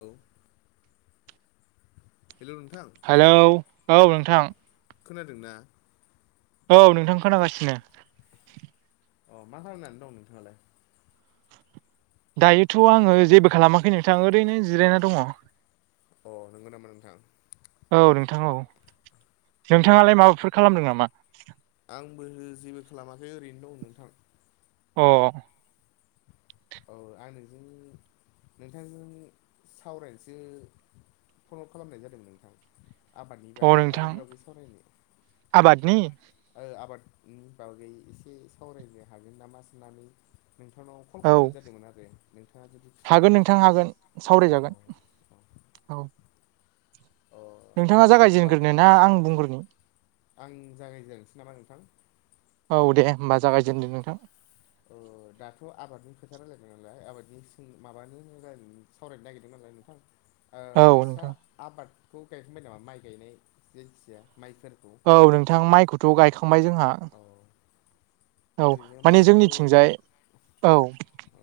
औ। हेल' नोंथां? हेलौ औ नोंथां। खोनादों नना? औ नोंथां खोनागासिनो। अ मा खालामनानै दं नोंथांङालाय? दायोथ' आंङो जेबो खालामाखै नोंथां ओरैनो जिरायना दङ। अ नोंगौ नामा नोंथां? औ नोंथां औ नोंथांङालाय माबाफोर खालामदों नामा? आंबो जेबो खालामाखै ओरैनो दं नोंथां। अ। औ आं नोंजों नोंथांजों सावरायनोसो पनद खालामनाय जादोंमोन नोंथां? आबादनि अ बागै नोंथां आबादनि बागै सावरायनायाव आबादनि आबादनि बागै एसे सावरायनो हागोन नामा साननानै नोंथांनाव फन औ खालामनाय जादोंमोन आरो नोंथाङा जुदि फ्रिबा हागोन नोंथां हागोन अ सावरायजागोन अ औ। अ नोंथांङा होमबा जागायजेनग्रोन ना आं बुंग्रोनो? आं जागायजेनसै नामा नोंथां? औ दे होमबा जागायजेनदो नोंथां। दाथ' आबादनि खोथा रायलायदों नालाय आबादनि माबानो राय सावरायनो नागिरदोंमोन आरो नोंथां? औ नोंस्रा नोंथां आबादखौ गायखांबाय नामा माइ गायनाय जायखिजाया माइफोर? औ नोंथां माइखौथ' गायखांबाय जोंहा। औ औ ओरैनो माने माइखौ जोंनिथिंजाय औ औ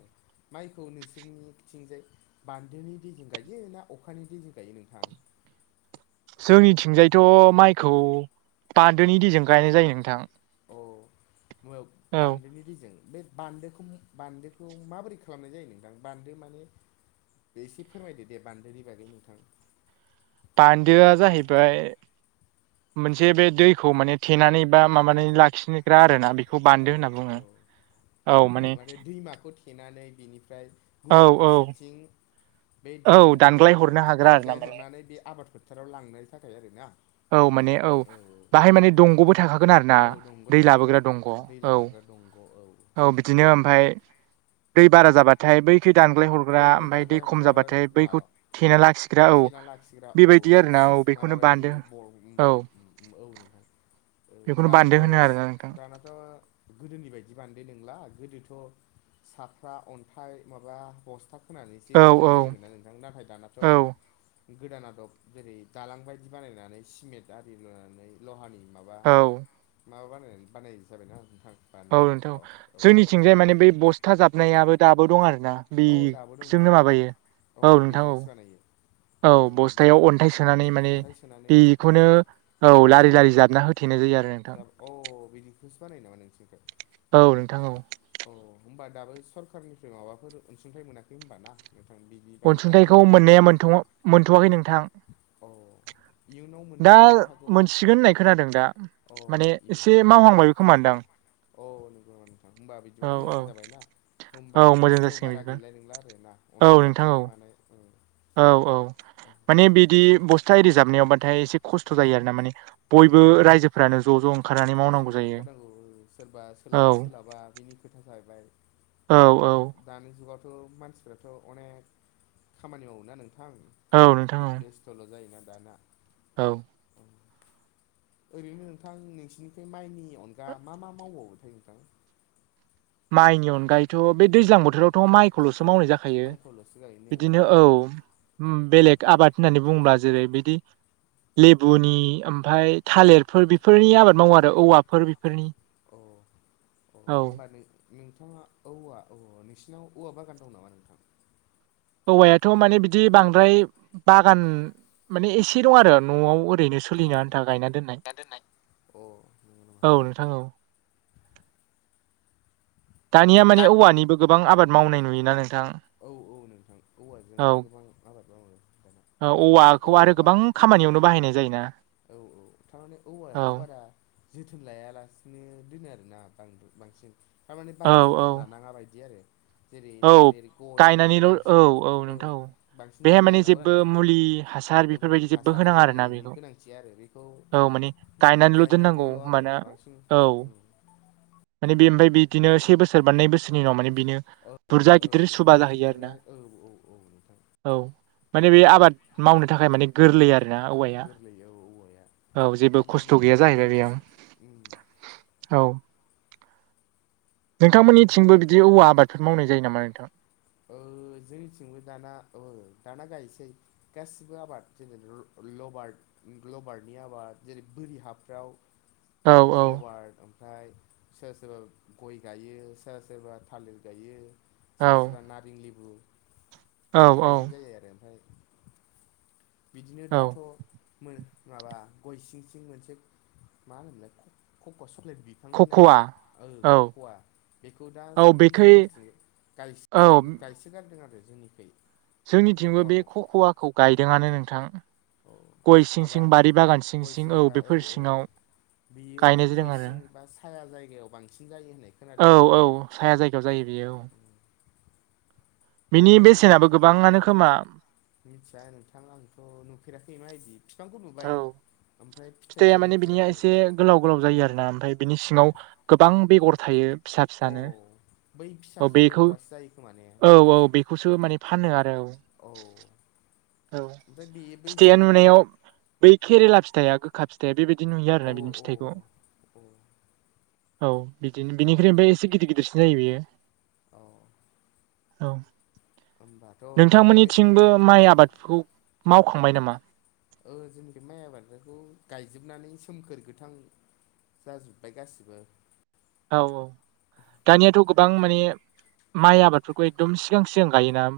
माइखौ नोंसोरनि थथिंजाय बान्दोनि दैजों गायो ना अखानि दैजों गायो नोंथां? जोंनिथिंजायथ' माइखौ बान्दोनि दैयजों गायनाय जायो नोंथां। अ मुवायाव औ बान्दोनि दैजों बे बान्दोखौ बान्दोखौ माबोरै खालामनाय जायो नोंथां बान्दो माने बे एसे फोरमायदो दे बान्दोनि बागै नोंथां? बान्दोआ जाहैबाय मोनसे बे दैखौ माने थेनानै बा माबानानै लाखिनो ग्रा आरो ना बेखौ बान्दो होनना बुंङो औ माने दैमाखौव थेनानै बिनिफ्राय औ गुबुन औ फारसेथिं बन्द औ दानग्लाय हरनो हाग्रा आरो ना माने दानग्लायहरनानै बे आबादफोरखौ फोथाराव लांनायनि थाखाय आरोना औ नोंथां माने औ औ औ बाहाय माने दंग'बो थाखागोन आरो ना औ औ दंबो दै थाफैबाय। लाबोग्रा दंग' औ दै लाबायग्रा दंग' औ। औ बिदिनो ओमफ्राय दै बारा जाबाथाय बै खै दानग्लाय हरग्रा बैखौ ओमफफ्राय दानग्लाय दै खम हरग्राबो जाबाथाय र' बैखौ थेना लाखि थेना लाखिग्रा औ बै सुइस माबा बेखौनो बायदि बान्दो ब'रट उम औ उम उम उम औ नोंथां। ओ बेखौनो बान्दो दानाथ' होनो सि आरोना नोंथां दानाथ' गोदोनि बायदि बान्दो नंला गोदोथ' साफ्रा अन्थाइ माबा बस्था खोनानैसो औ थेनाय औ जायोमोना नोंथां नाथाय दानाथ' औ गोदान आदब जेरै दालां बायदि बानायनानै सिमेन्ट आरि लुनानै लहानि माबा औ माबा बानाय बानाय जाबायना नोंथां। औ बान्दोखौ नोंथां औ औ जोंनिथिंजाय माने बै बस्था जाबनायाबो दाबो दं आरो ना। औ दाबो दं नामा बेजोंनो नोंथां माबायो औ नोंथां औ। बेजोंसो बानायो औ बस्थायाव अन्थाइ सोनानै माने अन्थाइ सोनानै बेखौनो औ लारि लारि जाबना होथेनाय जायो आरो नोंथां साब अ बिदिखौसो बानाय नामा नोंसोरखौ औ नोंथां औ अह होनबा दाबो सरखारारनिफ्राय माबाफोर अनसुंथाइ मोनाखै होनबा ना नोंथां बि अनसुंथाइखौ मोननायाथ मोनथ'वाखै नोंथां। अ इयुनाव दा मोननो हागौ। मोनसिगोन होननाय खोनादों दा अ माने इयो एसे मावहांबाय बे खोमादां। अ नंगौ नामा नोंथां होमबा बिदिबाथ' औ औ मोजां जाबाय ना। होनबा औ मोजां खस्थ' जासिगोन बारा बिदिबा गैलाय नंला आरो ना औ अन्थाइ नोंथां औ जाबनाय मानाय उम औ औ माने बिदि बस्था एरिजाबनायाव बाथाय एसे खस्थ' जायो आरो ना माने बयबो रायजोफ्रानो ज' ज' ओंखारनानै ज'जों मावनांगौ जायो ओंखारनांगौ सोरबा औ सोलाबो सोलाबा बिनि खोथा जाहैबाय। औ औ दानि जुगावथ' मानसिफ्राथ' अनेक खामानि मावोना नोंथां। औ नोंथां औ बेस्थ'ल' जायोना दानया। औ ओरैनो नोंथां नोंसिनिफ्राय माइनि अनगा मा मा मावबावोथाय नोंथां? माइनि अनगायैथ' बे दैज्लां बोथोरावथ' माइखौल'सो मावनाय जाखायो। बिसो गायनो बिदिनो आरो औ ओरैबो उम बेलेग आबाद होननानै बुङोबा जेरै बिदि लेबुनि ओमफाय थालिरफोर बेफोरनि आबाद मावो आरो औवाफोर बेफोरनि अ अ औ होनबानो नोंथाङा औवा औ नोंसिनाव औवा बागान दं नामा नोंथां? औवायाथ' माने बिदि बांद्राय बागान माने एसे दं आरो न'आव ओरैनोसो औ सोलिनो आन्था गायना दोननाय अ नंगौ नामा? औ नोंथां औ। दानिया दा माने औवानिबो गोबां आबाद मावनाय नुयोना नोंथां। औ औ नोंथां औवाजों गोबां आबाद मावदों दाना। ओ थारमाने औवाखौ औवा आरो बा गोबां खामानियावनो बाहायनाय जायोना। औ औ थारे माने औ औवखौ बारा जोथोन लायालासिनो दोनो आरोना बां बांसिन थारमाने औ बारा औ जोथोन लानाङा बायदि आरो जेरै औ थालिर गयफोरखौ गायनानैल' औ बांसिन औ ओ नोंथां औ बांसिन बेहाय जोथोन माने लानांगौ जेबो नालाय मुलि हासार ओमुनि बेफोरबायदि जेबो हासार होनाङा आरोना जेबोयदि बेखौ गोनांथि आरो बेखौ औ माने गायनानैल' दोननांगौ गायनांगौल' आरो होमबाना बांसिन औ उम। माने बे ओमफ्राय बिदिनो से बोसोर बा नै बोसोरनि उनाव माने बेनो ओ ओ बे बेर बुरजाय औ औ औ नोंथां। औ माने बे आबाद मावनो थाखाय माने गोरलै आरो [unintelligible] औवाया गोरलै औ औवाया औ जेबो थारमाने खस्थ' नों गैया बेखौ जाहैबाय उम बेयाव औ नोंथांमोननिथिंबो बिदि औवा आबादफोर मावनाय जायो नामा नोंथां? ओ जोंनिथिंबो दाना औ दाना गायोसै। गासिबो आबाद जेन [unintelligible] लबार ग्लबारनि आबाद जेरै बोरि हाफ्राव औ लबार ओमफ्राय सोरबा सोरबा गय गायो सोरबा सोरबा थालिर गायो सोरबा औ सोरबा नारें लेबु औ बेखौ औ गायनाय जायो आरो ओमफ्राय बिदिनो औ दाथ' मो-माबा गय सिं सिं मोनसे मा होनोमोनलाय कक' चक्लेट बिफ फां होननाय खख'वा ओ औ खक'वा बेखौ औ दासान्दि बेखै जोंनि गायस औ गायसोगारदों आरो जोंनिखै। जोंनिथिंबो बे कक'वाखौ खख'वाखौ गायदोंआनो नोंथां। अ गय बे सिं माबा सिं बारि बागान सिं गय सिं सिंफा बेफोर औ औ। सिङाव बियो गायनाय जादों आरो गयसिं एबा साया जायगायाव बांसिन जायो होननाय खोनादों औ नोंथां। औ साया जायगायाव जायो बेयो औ बिनि नाथाय बेसेनाबो गोबाङानो खोमा। मिथिया नोंथां आंथ' नुफेराखै मायदि बिफांखौ नुबाय ओमफ्राय थाइया फिथाइखौ माने बिनिया नुफेराखै एसे गोलाव गोलाव जायो आरोना ओमफ्राय बिनि औ सिङाव गोबां बेगर थायो। फिसा अ फिसानो बै फिसा फिसा बेगरासो जायो खोमा ने नोंथां? खौसो माने फानो आरो औ। औ ओमफ्राय बे बै फिथाइानो नुनायाव बै केरेला फिथाइआ गोखा फिथाइया बेबायदि नुयो औ आरोना बिनि औ फिथाइखौ। औ औ बिदिनो बिनिखफ्राय ओमफ्राय एसे गिदिर गिदिरसिन जायो बेयो। औ औ खबा नोंथांमोननिथिंबो माइ आबादखौ मावखांबाय नामा? ओ-जोंनि बे माइ आबादखौ गायजोबनानै सोमखोर गोथां। जाजोब्बाय गासिबो। औ औ दानियाथ' गोबां माने माइ आबादफोरखौ एकदम सि सिगां सिगां गायोना?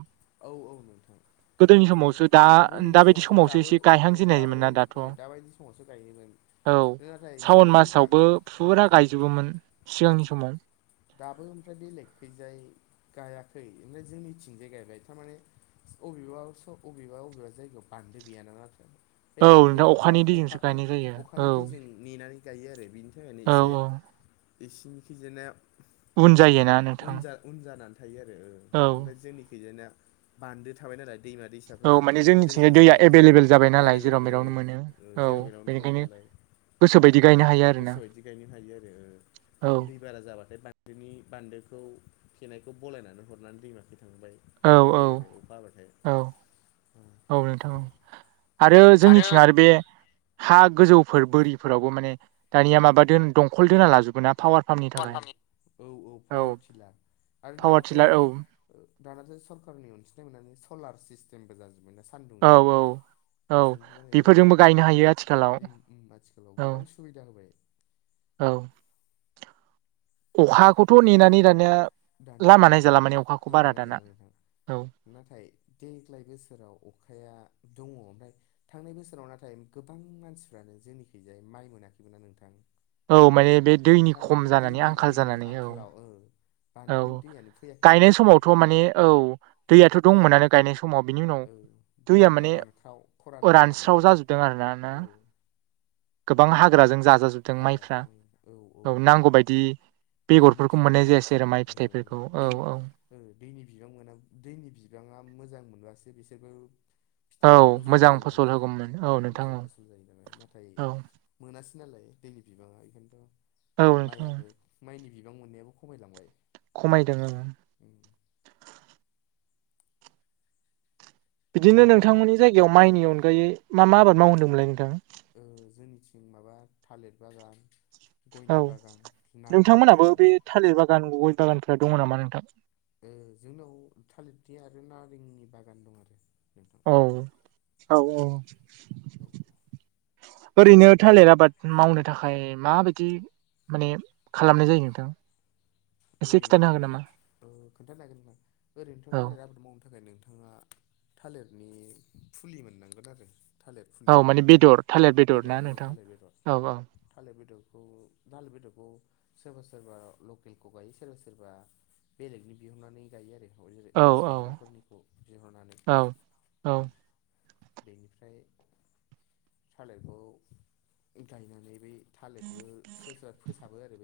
औ औ नोंथां गोदोनि थारमाने समावसो दा गोदोनि दाबायदि समावथ' समावसो दाबो एसे ओ-दाबो गायहांजेननायमोन ना दाथ' औ ओ-दाबायदि समावसो गायोमोन नाथाय सावन जोंनिखि‌ बां मासावबो फुरा ओम। गायजोबोमोन सिगांनि समाव दाबो ओमफ्राय बे लेगखैजाय गायाखै ओमफ्राय जों मिथिंजाय गायबाय थारमाने। अबेबा बबेबा अबेबा जायगायाव बान्दो गैयाना नाथाय बे औ बान्दो नोंथां गैयैआ अखानि दैजोंसो अखाखौ गायनाय जायो औ अखानि दैजों। नेनानै गायो आरो बिनि थाखायनो औ एसे औ इसिनिखिजायना। उन जायोना नोंथां उनजा उन जानानै थायो आरो ओ। औ ओमफ्राय जोंनिखैजा बान्दो थाबाय नालाय दैमा दै फिसाफ्रा औ माने जोंनिथिंजाय दैया जोंनिखिजाय एभेलेबेल जाबाय नालाय जेराव एभेलेबेल औ मेरावनो मोनो औ ओ-जेराव बेेरावनो मोनो बेनिखायनो नालाय। गोसोबायदि गायनो हायो आरोना गोसो बायदि गायनो हायो आरो ओ। औ दै बारा जाबाथाय बान्दोनि बान्दोखौ थेनायखौ बलायनानै हरनानै दैमाखै थांबाय। औ बिदि औ जायो आरो अबेखा हाबाथाय। औ उम। औ नोंथां। आरो जोंनिथिं आरो बे हा गोजौफोर बोरिफोरावबो माने दानिया माब दोन दं खल दोना लाजोबोना पावार फार्मनि थाखाय [unintelligible] औ औ पावारटिल आरो पावार टिलार औ दानाथ'। दानाथ' सरखारारनि अनसुंथाइ मोननानै सलार सिस्टेमबो जाजोबबाय ना औ सान्दुंजोंनो औ औ बेजोंबो मानो बेफोरजोंबो गायनो हायो आथिखालाव आथिखालाव औ गोबां सुबिदा होबाय औ अखाखौथ' नेनानै दानिया दानिया लामा नाय ओहो जाला माने अखाखौ लामा बारा नायजाला दाना नोंथां औ नाथाय देग्लाय बोसोराव अखाया दङ ओमफ्राय थांनाय बोसोराव नाथाय गोबां मानसिफ्रानो जोंनिखिजाय माइ मोनाखैमोन नोंथां औ माने बे दैनि खम माने जानानै दैनि आंखाल दैनि जानानै औ आंखालाव ओ औ बान्दोनि दैयानो फैयाखैना गायनाय नोंथां समावथ' माने औ ओं दैयाथ' दंमोनानो गायनाय समाव बिनि उनाव ओ बिनि दैया उनाव माने रानख्राव खरान जालांदों रानस्राव आरो जाजोबदों आरोना ना ओ औ गोबां हाग्राजों जाजाजोबदों माइफ्रा औ नांगौबायायदि दैनि बेगरफोरखौ बिबांखौ मोननाय जायासै आरो मोनासैना माइ ओहो फिथाइफोरखौ औ दैनि औ दैनि बिबां मोना दैनि बिबाङा मोजां मोनब्लासो बिसोरबो फिथाइआ औ मोजां जायो फसल नालाय होगौमोन औ नोंथां मोजां औ फसल जायो नालाय नाथाय औ मोनासै नालाय दैनि बिबाङा औ इखायनोथ' नोंथां औ माइयाबो माइनि बिबां मोननायाबो खमायलांबाय खमायदों ओं उम बिदिनो नोंथाङा नोंथांमोननि जायगायाव माइनि अनगायै मा मा आबाद मावो होदोंमोनलाय नोंथां ओ जोंनिथिं माबा थालिर बागान औ गयनि बागान नारें नोंथांमोनाबो लेबु बे थालिर बागान गय बागानफोरा दङ नामा नोंथां? उ जोंनाव थालिरथि आरो नारेंनि बागान दं आरो नोंथां औ औ औ औ ओरैनो थालिर आबाद मावनो थाखाय माबायदि माने खालामनाय जायो नोंथां एसे खिन्थानो ओरैनोथ' हागोन था नामा ओ खोन्थाजागोन नोंथां ओरैनोथ' औ थालिर आबाद मावनो थाखाय नोंथाङा थालिरनि फुलि मोननांगोन आरो थालिर फुलि औ माने बेदर थालिर ना बेदर औ नोंथां थालिर बेदर औ औ थालिर बेदरखौ दाल बेदरखौ सोरबा सोरबा लकेल खौ गायो सोरबा सोरबा बेलेगनि बिहुननानै गायो आरो ओ जेरै औ वेस्ट बेंगलफोरनिखौ बिहरनानै औ औ बेनिफ्राय थालिरखौ गायनानै बै थालिरखो सोरबा सोरबा फोसाबो आरो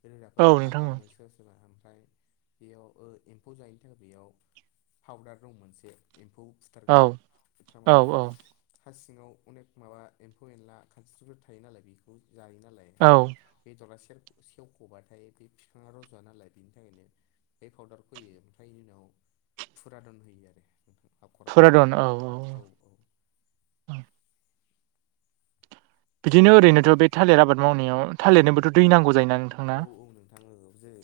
बै औ रोदाफोरखौ नोंथां औ हाफ्रामो सोरबा सोरबा ओमफ्राय बेयाव ओ एम्फौ जायैनि थाखाय बेयाव पाउदार दं मोनसे एम्फौ औ बुथारग्रा औ थामाने औ हा सिङाव अनेक माबा एम्फौ एनला खानस्रिफोर थायो नालाय बेखौ जायो नालाय औ ओमफ्राय बेदरा सेर-सेवख'बाथाय बे बिफाङा रज'वा नालाय बेनि थाखायनो बे फाउदारखो होयो ओमफ्रायनि उनाव फुरादन होयो आरो हाखर रन औ औ औ औ बिदिनो ओमफ्राय ओरैनोथ' बे थालिर आबाद मावनायाव थालिरनोबोथ' दै नांगौ जायोना नोंथां औ औ नोंथां औ जेरै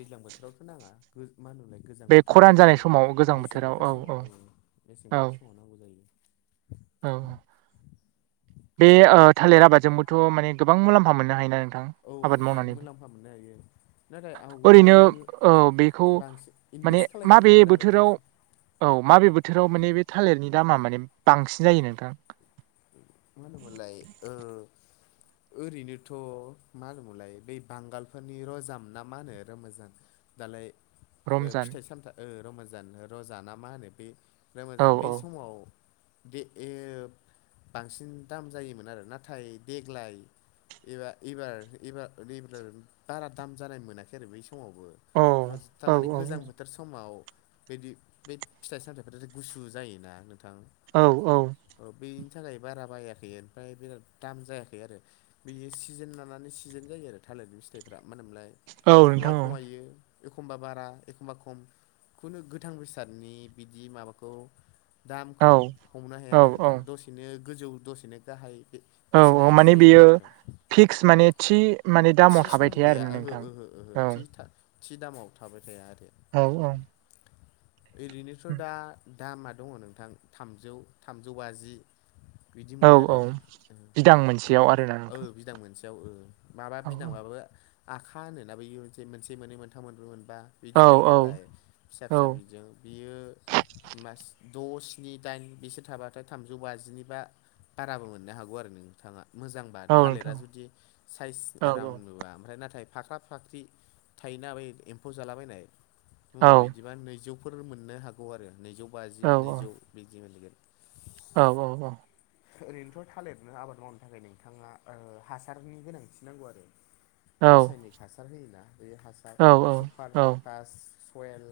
दैज्लां बोथोरावथ' नाङा गो मा होनोलाय गोजां बे बोथोर बै खरान जानाय जेब्ला समाव गोजां मेसें बोथोराव बोथोर समाव औ मेसें बोथोर समाव नांगौ जायो औ औ बे ओ थालिर आबादजोंबोथ' माने गोबां मुलाम्फा मोननो हायोना नोंथां? औ आबाद नोंथां मावनानैबो मुलाम्फा मोननो हायो नाथाय आवगोलाव ओरैनो नोङो औ बेखौ बांसि माने इनभेस्ट माबे खालायग्रोनांगोन आरो बोथोराव बांसिन औ माबे बोथोराव माने बे थालिरनि दामा माने बांसिन जायो नोंथां मा होनो मोनलाय ओ ओरैनोथ' मा होनोमोनलाय बै बांगालफोरनि रजाम ना मा होनो रमजान दालाय ओ रमजान फिथाइ सामथा ओ रमाजान रजा ना मा होनो बे औ रमाजान बे औ समाव बे एयो बांसिन दाम जायोमोन आरो नाथाय देग्लाय एबा एबार एबा रिब्ला बारा दाम जानाय मोनाखै आरो बै समावबो औ होज औ थारमाने गोजां औ बोथ थोर समाव बिदि बे फिथाइ सामथाइफ्राथ' गुसु जायोना नोंथां औ औ औ बेनि थाखाय बारा बायाखै ओमफ्राय बिराद दाम जायाखै आरो बियो सिजेन लानानै सिजेन जायो आरो थालिरनि फिथाइफ्रा मा होनोमोनलाय औ अखमबा नोंथां खमायो एखमबा बारा एखमबा खम खुनु गोथां बेसादनि बिदि माबाखौ औ औ दामखौ हमनो हाया औ नो औ नोंथां दसेनो गोजौ दसेनो गाहाय औ औ बेसेना इदि माने जायोनो बेयो नोंथां फिक्स माने थि माने दामाव थि थाबाय सम थाया गैया आरोना ओहो नोंथां ओहो ओहो औ थि था थि दामाव थाबाय थाया आरो औ औ [inaudible] ओरैनोथ' दा दामा दङ नोंथां थामजौ थामजौ बाजि बिदि औ मोनो आरो औ बिदां मोनसेयाव आरोना ओ नोंथां ओ बिदां मोनस याव ओ माबा औ बिदांबाबो आखा होनोना बैयो मोन मोनसे, मोननै, मोनथाम, मोनब्रै, मोनबा बिदि औ थायो औ नालाय फिसा औ फिसा बिजों बियो मास द' स्नि दाइन बिसोर थाबाथाय थामजौ बाजिनि बा बाराबो मोननो हागौ आरो नोंथाङा मोजां बा औ थालिरा नोंथां जुदि साइस औ आराम नुबा ओमफ्राय नाथाय फाख्रा फाख्रि थायोना बै एम्फौ जालाबायनाय औ [unintelligible] बिदिबा नैजौ फोर मोननो हागौ आरो नैजौ बाजि औ नैजौ बिदि मोनगोन। औ औ औ ओरैनोथ' थालिरनो आबाद मावनो थाखाय नोंथाङा ओ हासारनि गोनां [unintelligible] नांगौ आरो औ रासायनिक हासार होयोना, बे हासा औ [unintelligible] सुपार, औ पटास, सयेल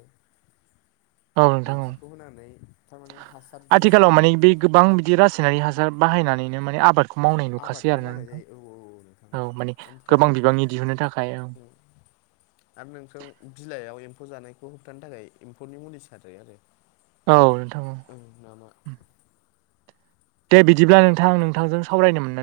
औ नोंथां औ बिदिखौ होनानै थारमाने हासारजोंसो आथिखालाव माने बे गोबां बिदि रासायनारि हासार बाहायनानैनो माने आबाद खौ मावनाय नुखासै आबादखौ आरोना मावनाय नोंथां जायो औ औ नोंथां औ माने ओमफ्राय गोबां बिबांनि दिहुननो थाखाय औ [inaudible] आरो नोंथां बिलाइयाव एम्फौ जानायखौ होबथानो थाखाय एम्फौनि मुलि सारजायो आरो औ नोंथां औ ओं नामा दे बिदिब्ला नोंथां नोंथांजों सावरायनो मोनना